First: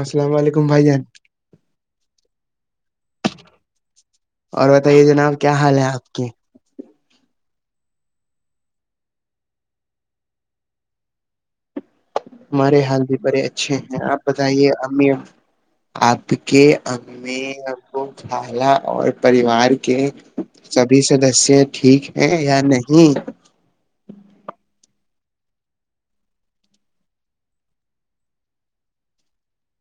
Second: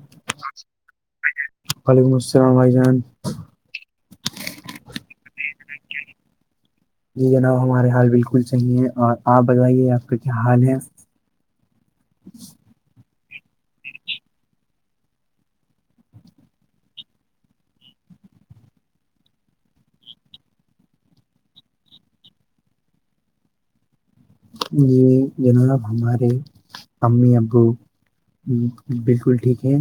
السلام علیکم بھائی جان وعلیکم السلام رھائی جان اور بتائیے جناب کیا حال ہے آپ کے جی جناب ہمارے حال بالکل صحیح ہے اور آپ بتائیے آپ کا کیا حال ہے ہمارے حال بھی بڑے اچھے ہیں آپ بتائیے امیر آپ کے ا میں آ کو کال اور پریوار کے سبھی سدسیہ ٹھیک ہے یا نہیں جی جناب ہمارے امی ابو بالکل ٹھیک ہے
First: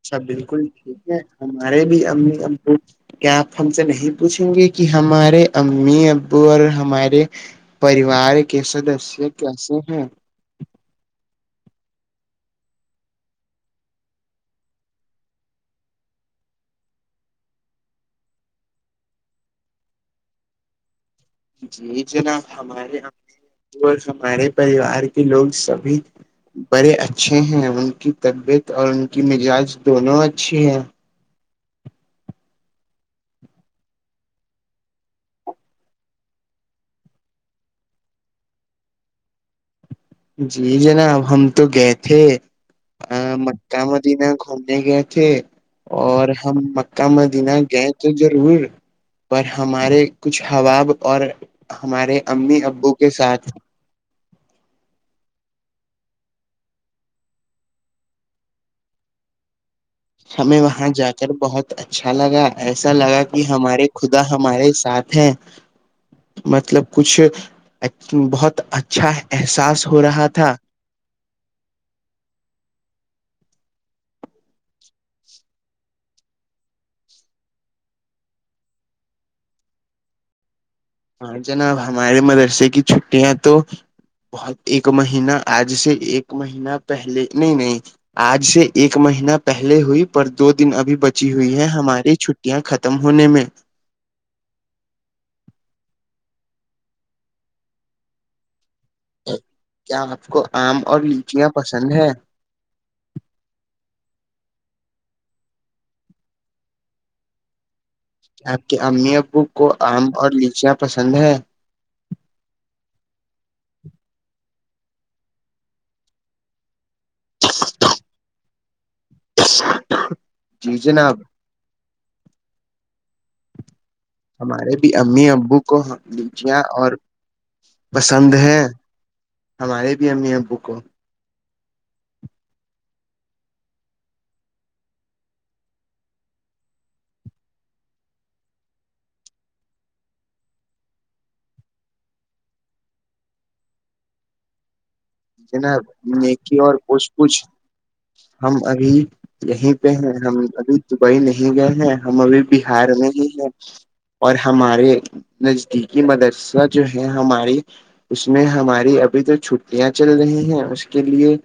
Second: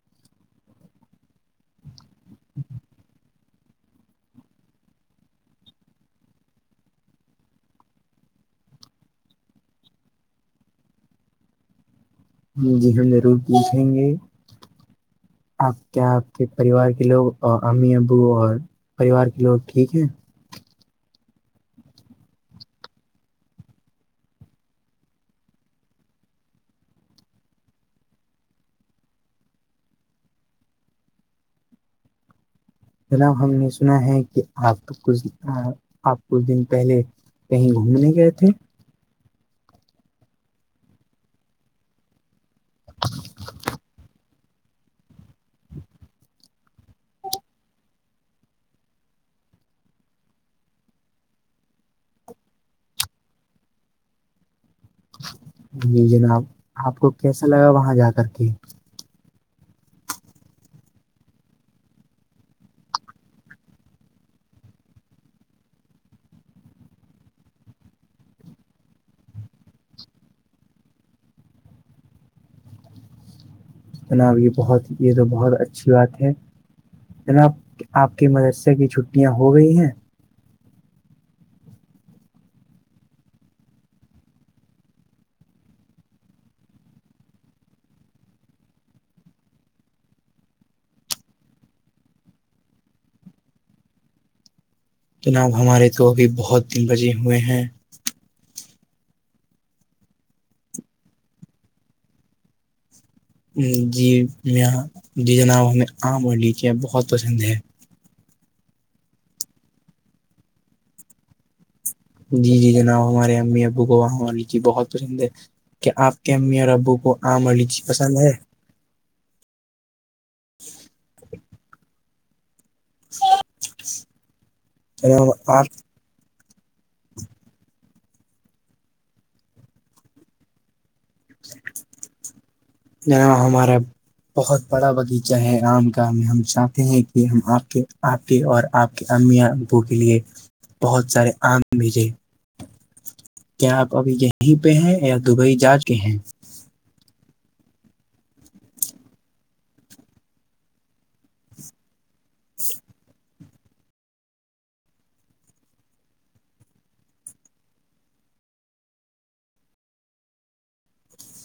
اچھا بالکل ٹھیک ہے ہمارے بھی امی امبو کیا آپ ہم سے نہیں پوچھیں گے کہ ہمارے امی ابو اور ہمارے پریوار کے سدسیہ کیسے ہیں جی ہم ضرور پوچھیں گے آپ کیا آپ کے پریوار کے لوگ امی ابو اور پریوار کے لوگ ٹھیک ہیں جی جناب ہمارے اور ہمارے پریوار کے لوگ سبھی بڑے اچھے ہیں ان کی طبیعت اور ان کی مزاج دونوں اچھے ہیں جناب ہم نے سنا ہے کہ آپ کچھ آپ کچھ دن پہلے کہیں گھومنے گئے تھے جی جناب ہم تو گئے تھے مککہ مدینہ گھومنے گئے تھے اور ہم مکہ مدینہ گئے تو ضرور پر ہمارے کچھ حواب اور ہمارے امی ابو کے ساتھ جی جناب آپ کو کیسا لگا وہاں جا کر کے ہمیں وہاں جا کر بہت اچھا لگا ایسا لگا کہ ہمارے خدا ہمارے ساتھ ہیں چ مطلب کچھ بہت اچھا احساس ہو رہا تھا جناب یہ بہت یہ تو بہت اچھی بات ہے جناب آپ کے مدرسے کی چھٹیاں ہو گئی ہیں ہاں جناب ہمارے مدرسے کی چھٹیاں تو بہت ایک مہینہ آج سے ایک مہین پہلے نہیں نہیں آج سے ایک مہین پہلے ہوئی پر دو دن ابھی بچی ہوئی ہے ہماری چھٹی یہاں ختم ہونے میں جناب ہمارے تو ابھی بہت دن بجے ہوئے ہیں کیا آپ کو آم اور لیچیاں پسند ہیں جی یہاں جی جناب ہمیں آم اور لیچیا بہت پسند ہے آپ کے امی ابو کو آم اور لیچیاں پسند ہے جی جی جناب ہمارے امی ابو گوا ہم جی بہت پسند ہے کیا آپ کے امیاں ربو کو آم اور لچی پسند ہے جی جناب س ہمارے بھی امی ابو کواں لیچیا اور پسند ہے ہمارے بھی امی ا بوکوں ج ہم ہمارے بہت بڑا باغیچہ ہے رام گڑاہ میں ہم چاہتے ہیں کہ ہم آپ کے آ اور آپ کے امی ابو کے لیے بہت سارے آم بھیجے کیا آپ ابھی یہیں پہ ہیں یا دبئی جا جناب کے ہیں نیکی اور پوچھ پوچھ ہم ابھی یہیں پہ ہیں ہم ابھی دبئی نہیں گئے ہیں ہم ابھی بہار میں ہی ہیں اور ہمارے نزدیکی مدرسہ جو ہے ہمارے اس میں ہماری ابھی تو چھٹیاں چل رہی ہیں اس کے لیے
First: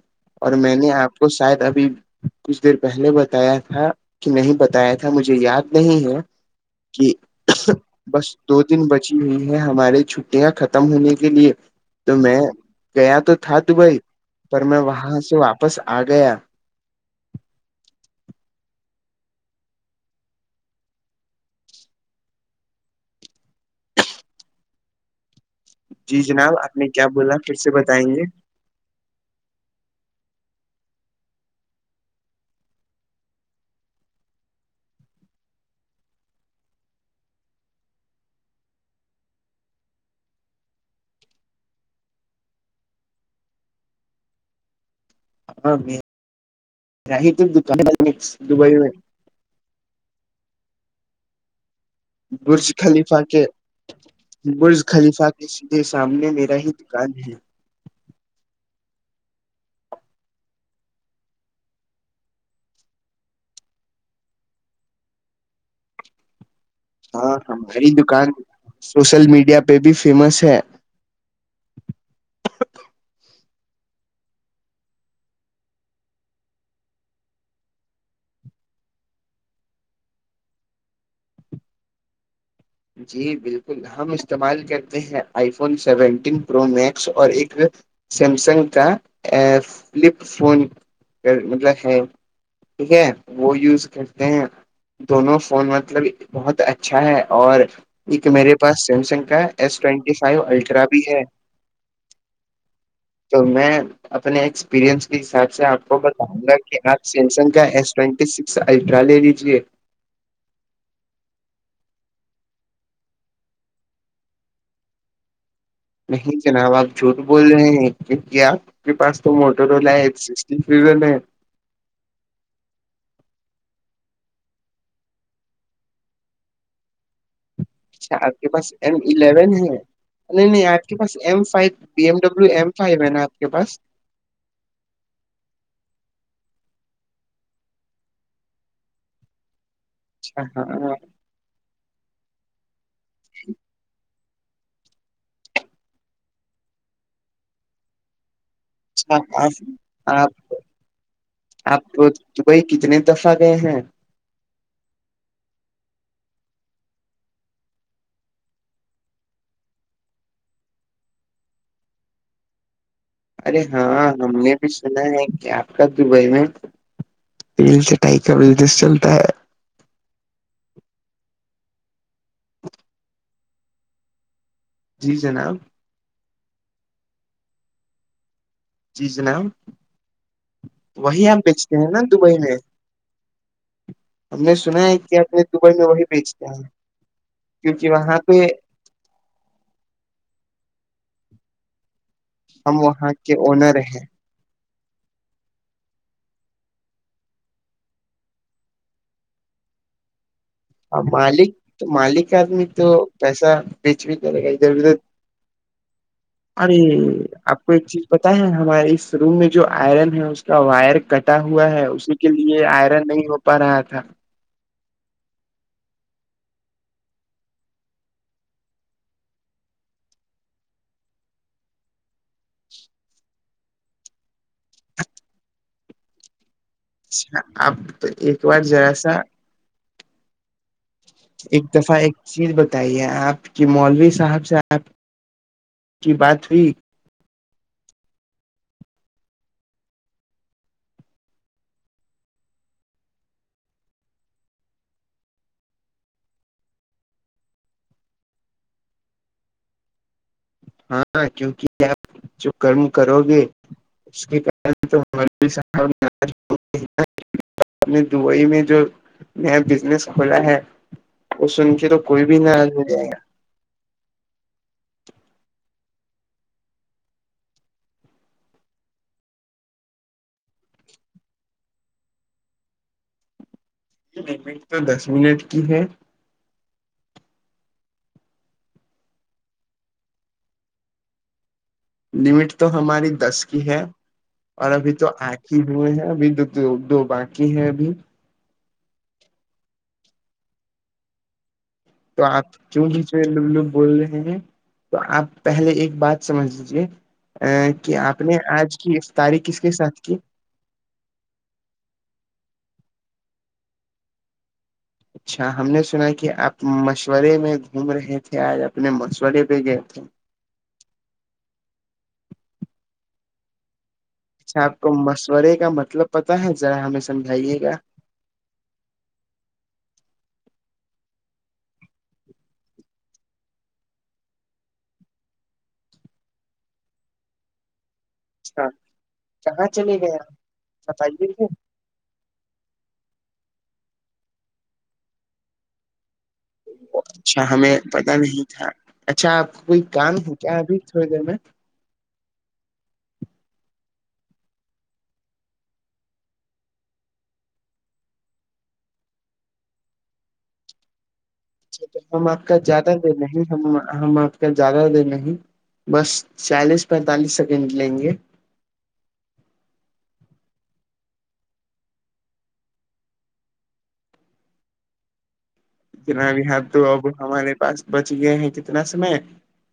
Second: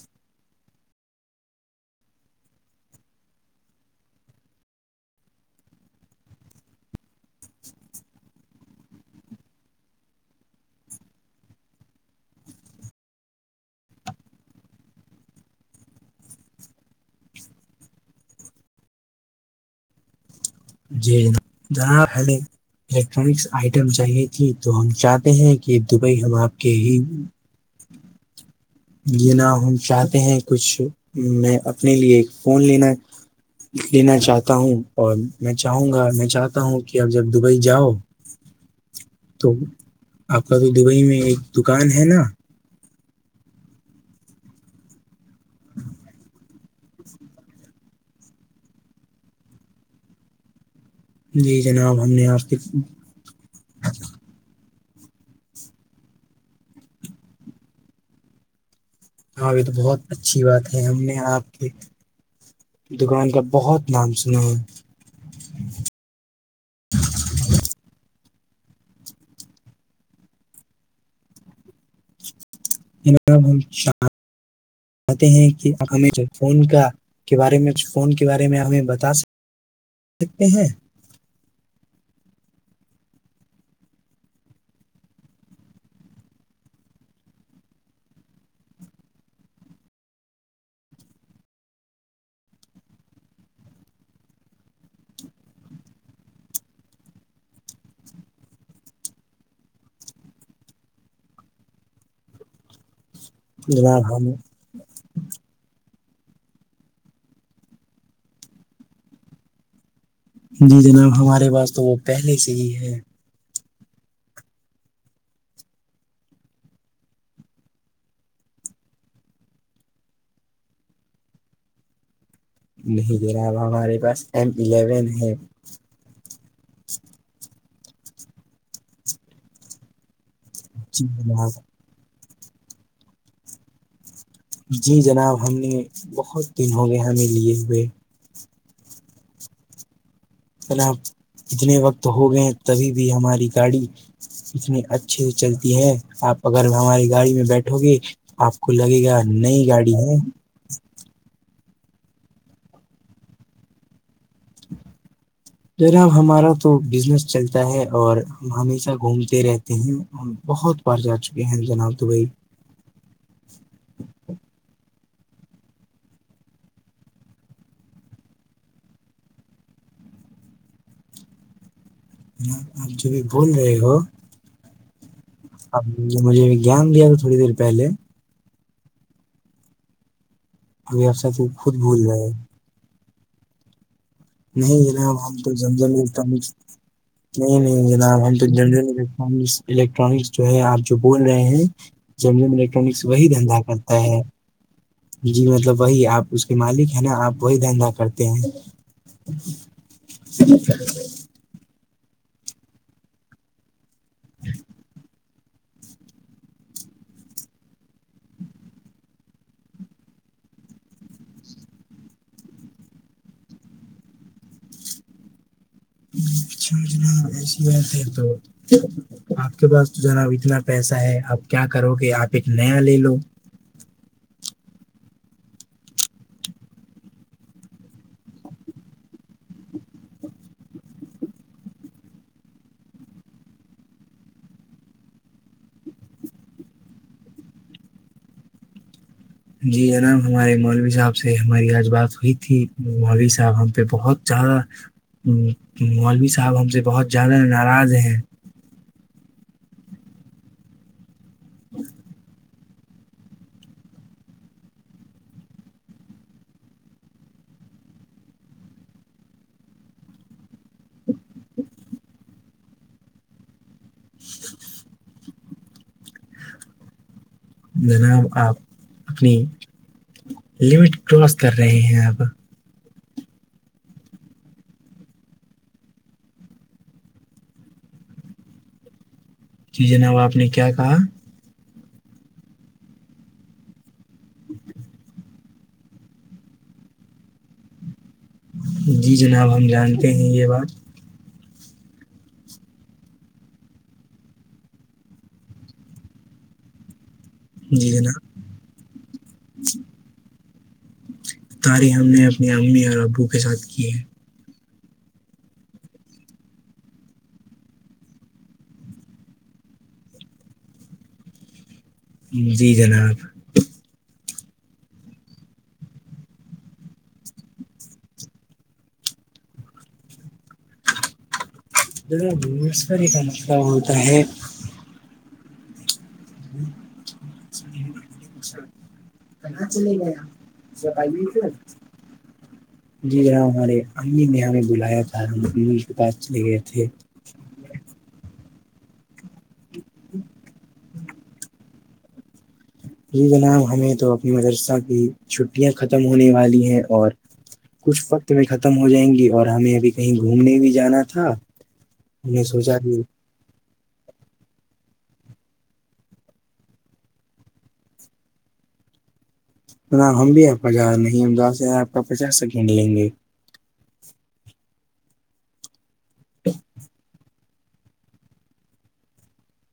اور میں نے آپ کو شاید ابھی کچھ دیر پہلے بتایا تھا کہ نہیں بتایا تھا مجھے یاد نہیں ہے کہ [unintelligible] بس دو دن بچی ہوئی ہے ہماری چھٹیاں ختم ہونے کے لیے تو میں گیا تو تھا دبئی پر میں وہاں سے واپس آ گیا جی ذرا ہملے الیکٹرانکس آئٹم چاہیے تھی تو ہم چاہتے ہیں کہ دبئی جی ہم آپ جناب کے نے ہی کیا بولا پھر سے بتائیں گے یہ نہا ہم چاہتے ہیں کچھ میں اپنے لیے ایک فون لینا لینا چاہتا ہوں اور میں چاہوں گا میں چاہتا ہوں کہ آب جب دبئی جاؤ [inaudible] تو آپ کا تو دبئی میں ایک دکان ہے نا ہاں رہ ت دان دبئی میں جی جناب ہم نے آپ کے [inaudible] برج خلیفہ کے سیدھے سامنے میرا ہی دکان ہے ہاں یہ تو بہت اچھی بات ہے ہم نے آپ کے دکان کا بہت نام سنا ہے ہاں ہماری دکان سوشل میڈیا پہ بھی فیمس ہے اب ہم چتے ہیں کہ ہمیں جو فون کا کے بارے میںھ فون کے بارے میں ہمیں بتا سکتے ہیں جی بالکل ہم استعمال کرتے ہیں iPhone seventeen pro max اور ایک سیمسنگ کا فلپ فون مطلب ہے ٹھیک ہے وہ یوز کرتے ہیں دونوں فون مطلب بہت اچھا ہے اور ایک میرے پاس سیمسنگ کا ایس ٹوینٹی فائیو الٹرا بھی ہے تو میں جناب ہم اپنے ایک پرینس کے حساب سے آپ کو بتاؤ گا کہ آپ سیمسنگ کا ایس ٹ سکس الٹرا لے لیجے جی جناب ہمارے پاس تو وہ پہلے سے ہی ہے نہیں جناب آپ جھوٹ بول رہے ہیں کہ کیا ہمارے پاس تو موٹرولا ایس فیفٹین نہیں جناب ہمارے پاس ایم الیون ہے اچھا آپ کے پاس ایم الیون ہے نہیں نہیں آپ کے جی پاس ایم جناب five B M W M five ہے ناپ کے پاس جی جناب ہم نے بہت دن ہو گئے ہمیں لیے ہوئے اچھا ن ہاں جتنے وقت ہو گئے تبھی بھی ہماری گاڑی اتنی اچھے سے چلتی ہے آپ اگر ہماری گاڑی میں بیٹھو گے آپ کو لگے گا اچھا نئی گاڑی آپ ہے آپ آپ دبئی کتنے دفعہ گئے ہیں را ہمارا تو بزنس چلتا ہے اور ہم ہمیشہ گھومتے رہتے ہیں بہت پرھر جا چکے ہیں جناب دبئی ارے ہاں ہم نے بھی سنا ہے کیا آپ کا دبئی میں پل سے ٹائ کا بزنس چلتا ہے م آپ ج بھی بول رہے ہو جی جناب ج مجھے گیانیا تھا تھوڑی دیر پہے جی جناب ابھی آپ وہی سب ہم بیچتے خود ہیں بھول نا گئے دبئی میں ہم نے نہیں سنا ہے جناب کہ ہم اپنے تو دبئی جنزل میں وہی ات نہیں بیچتے [inaudible] ہیں نہیں نہیں کیونکہ وہاں جناب ہم پہ تو ج [inaudible] الیکٹرانکس جو ہے آپ جو بول رہے ہیں جنرم ہم الیکٹرانکس وہاں وہی کے دھندا اونر کرتا ہیں ہے جی مطلب وہی آپ اس کے مالک ہیں نا آپ وہی دھندا کرتے ہیں اا [unintelligible] ہ مالک مالک آدمی تو پیسہ بیچ بھی لے گا ادھر ادھر [inaudible] ارے آپ کو ایک چیز پت ہے ہمارے اس روم میں جو آئرن ہے اس کا وائر کٹا ہوا ہے اسی کے لیے آئرن نہیں ہو پا رہا تھا چاوجنا ایسی بات ہے تو آپ کے پاس تو جناب اتنا پیسہ ہے اپ کیا کرو گے آپ ایک نیا لے لو اچ آپ تو ایک بار جذرا سا ایک دفعہ ایک چیز بتائیے آپ کی مولوی صحب سے آپ کی بات ہوئی جی جناب ہمارے مولوی صاحب سے ہماری آج بات ہوئی تھی مولوی صاحب ہم پہ بہت زیادہ مولوی صاحب ہم سے بہت زیادہ ناراض ہیں ہاں کیونکہ آپ جو کرم کرو گے اس کے تو اپ نے دبئی میں جو نیا بزنس کھولا ہے وہ سن کے تو کوئی بھی ناراض ہو جائے گا [inaudible] جناب آپ اپنی لمٹ کراس کر رہے ہیں اب یہ لمٹ تو دس منٹ کی ہے ج جناب آپ نے کیا کہا لمٹ تو ہماری دس کی ہے اور ابھی تو آنکھ ہی ہوئے ہیں ابھی دو دو دو باقی ہیں ابھی جی جناب ہم جانتے ہیں یہ بات تو آپ کیوں پچے لوگ لوگ بول رہے ہیں تو آپ پہلے ایک بات سمجھ لیجیے ا جی کہ آپ جناب نے آج کی تاریخ کس کے ساتھ کی تاری ہم نے اپنی امی اور ابو کے ساتھ کی ہے اچھا ہم نے سنا کہ آپ مشورے میں گھوم رہے تھے آج اپنے مشورے پہ گئے تھے جی جناب اچھا آپ کو مشورے کا مطلب پتا ہے ذرا ہمیں سمجھائیے گا جاوزگاری کا مسئلہ ہوتا ہے اچھا کہاں چلے گیا بتائیے کیا جی جنا ہمارے امی نے ہمیں بلایا تھا ہم اس کے پاس چلے گئے تھے اچھا ہمیں پتا نہیں تھا اچھا آپ کا کوئی کام ہو کیا ابھی تھوڑی دیر میں جی جناب ہمیں تو اپنی مدرسہ کی چھٹیاں ختم ہونے والی ہیں اور کچھ وقت میں ختم ہو جائیں گی اور ہمیں ابھی کہیں گھومنے بھی جانا تھا اچا تو ہم آپ نے کا سوچا زیادہ کہ دینا ہم ہم آپ کا زیادہ دیر نہیں بس چالیس پینتالیس سیکنڈ لیں گے جناب ہم بھی آپ کا ج نہیں ہم داس زار آپ کا پچاس سیکنڈ لیں گے جنا بھی ہاں تو اب ہمارے پاس بچ گئے ہیں کتنا سمے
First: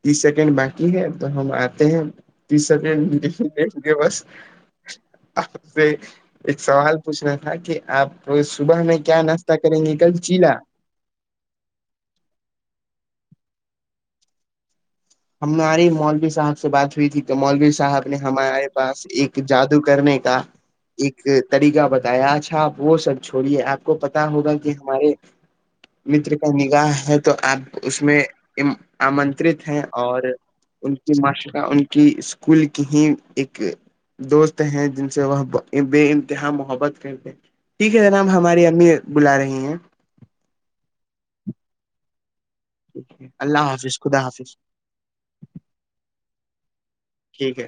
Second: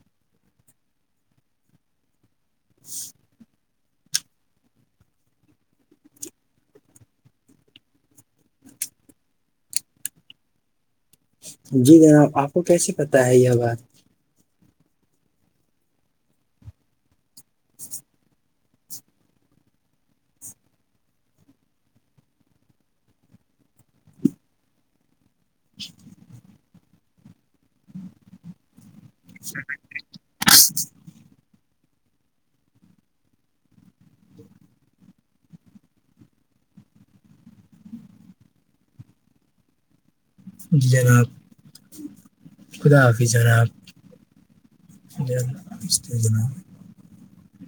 تیس سیکنڈ باقی ہے تو ہم آتے ہیں ت سب ل ل ل گے بسے ایک سوال پوچھنا تھا کہ آپ صبح میں کیا ناشتہ کریں گے کل چیلا جی جناب آپ کو کیسے پتا ہے یہ بات ہماری مولوی صاحب سے بات ہوئی تھی تو مولوی صاحب نے ہمارے پاس ایک جادو کرنے کا ایک طریقہ بتایا اچھا آپ وہ سب چھوڑیے آپ کو پتا ہوگا کہ ہمارے متر کا نگاہ ہے تو آپ اس میں آمنترت ہیں اور ان کی معاشرہ ان کی اسکول کی ہی ایک دوست ہیں جن سے وہ بے انتہا محبت کرتے ٹھیک ہے جناب ہماری امی بلا رہی ہیں جی جناب خدا یک ہے اللہ حافظ خدا حافظ ج جنا [unintelligible] ٹھیک ہے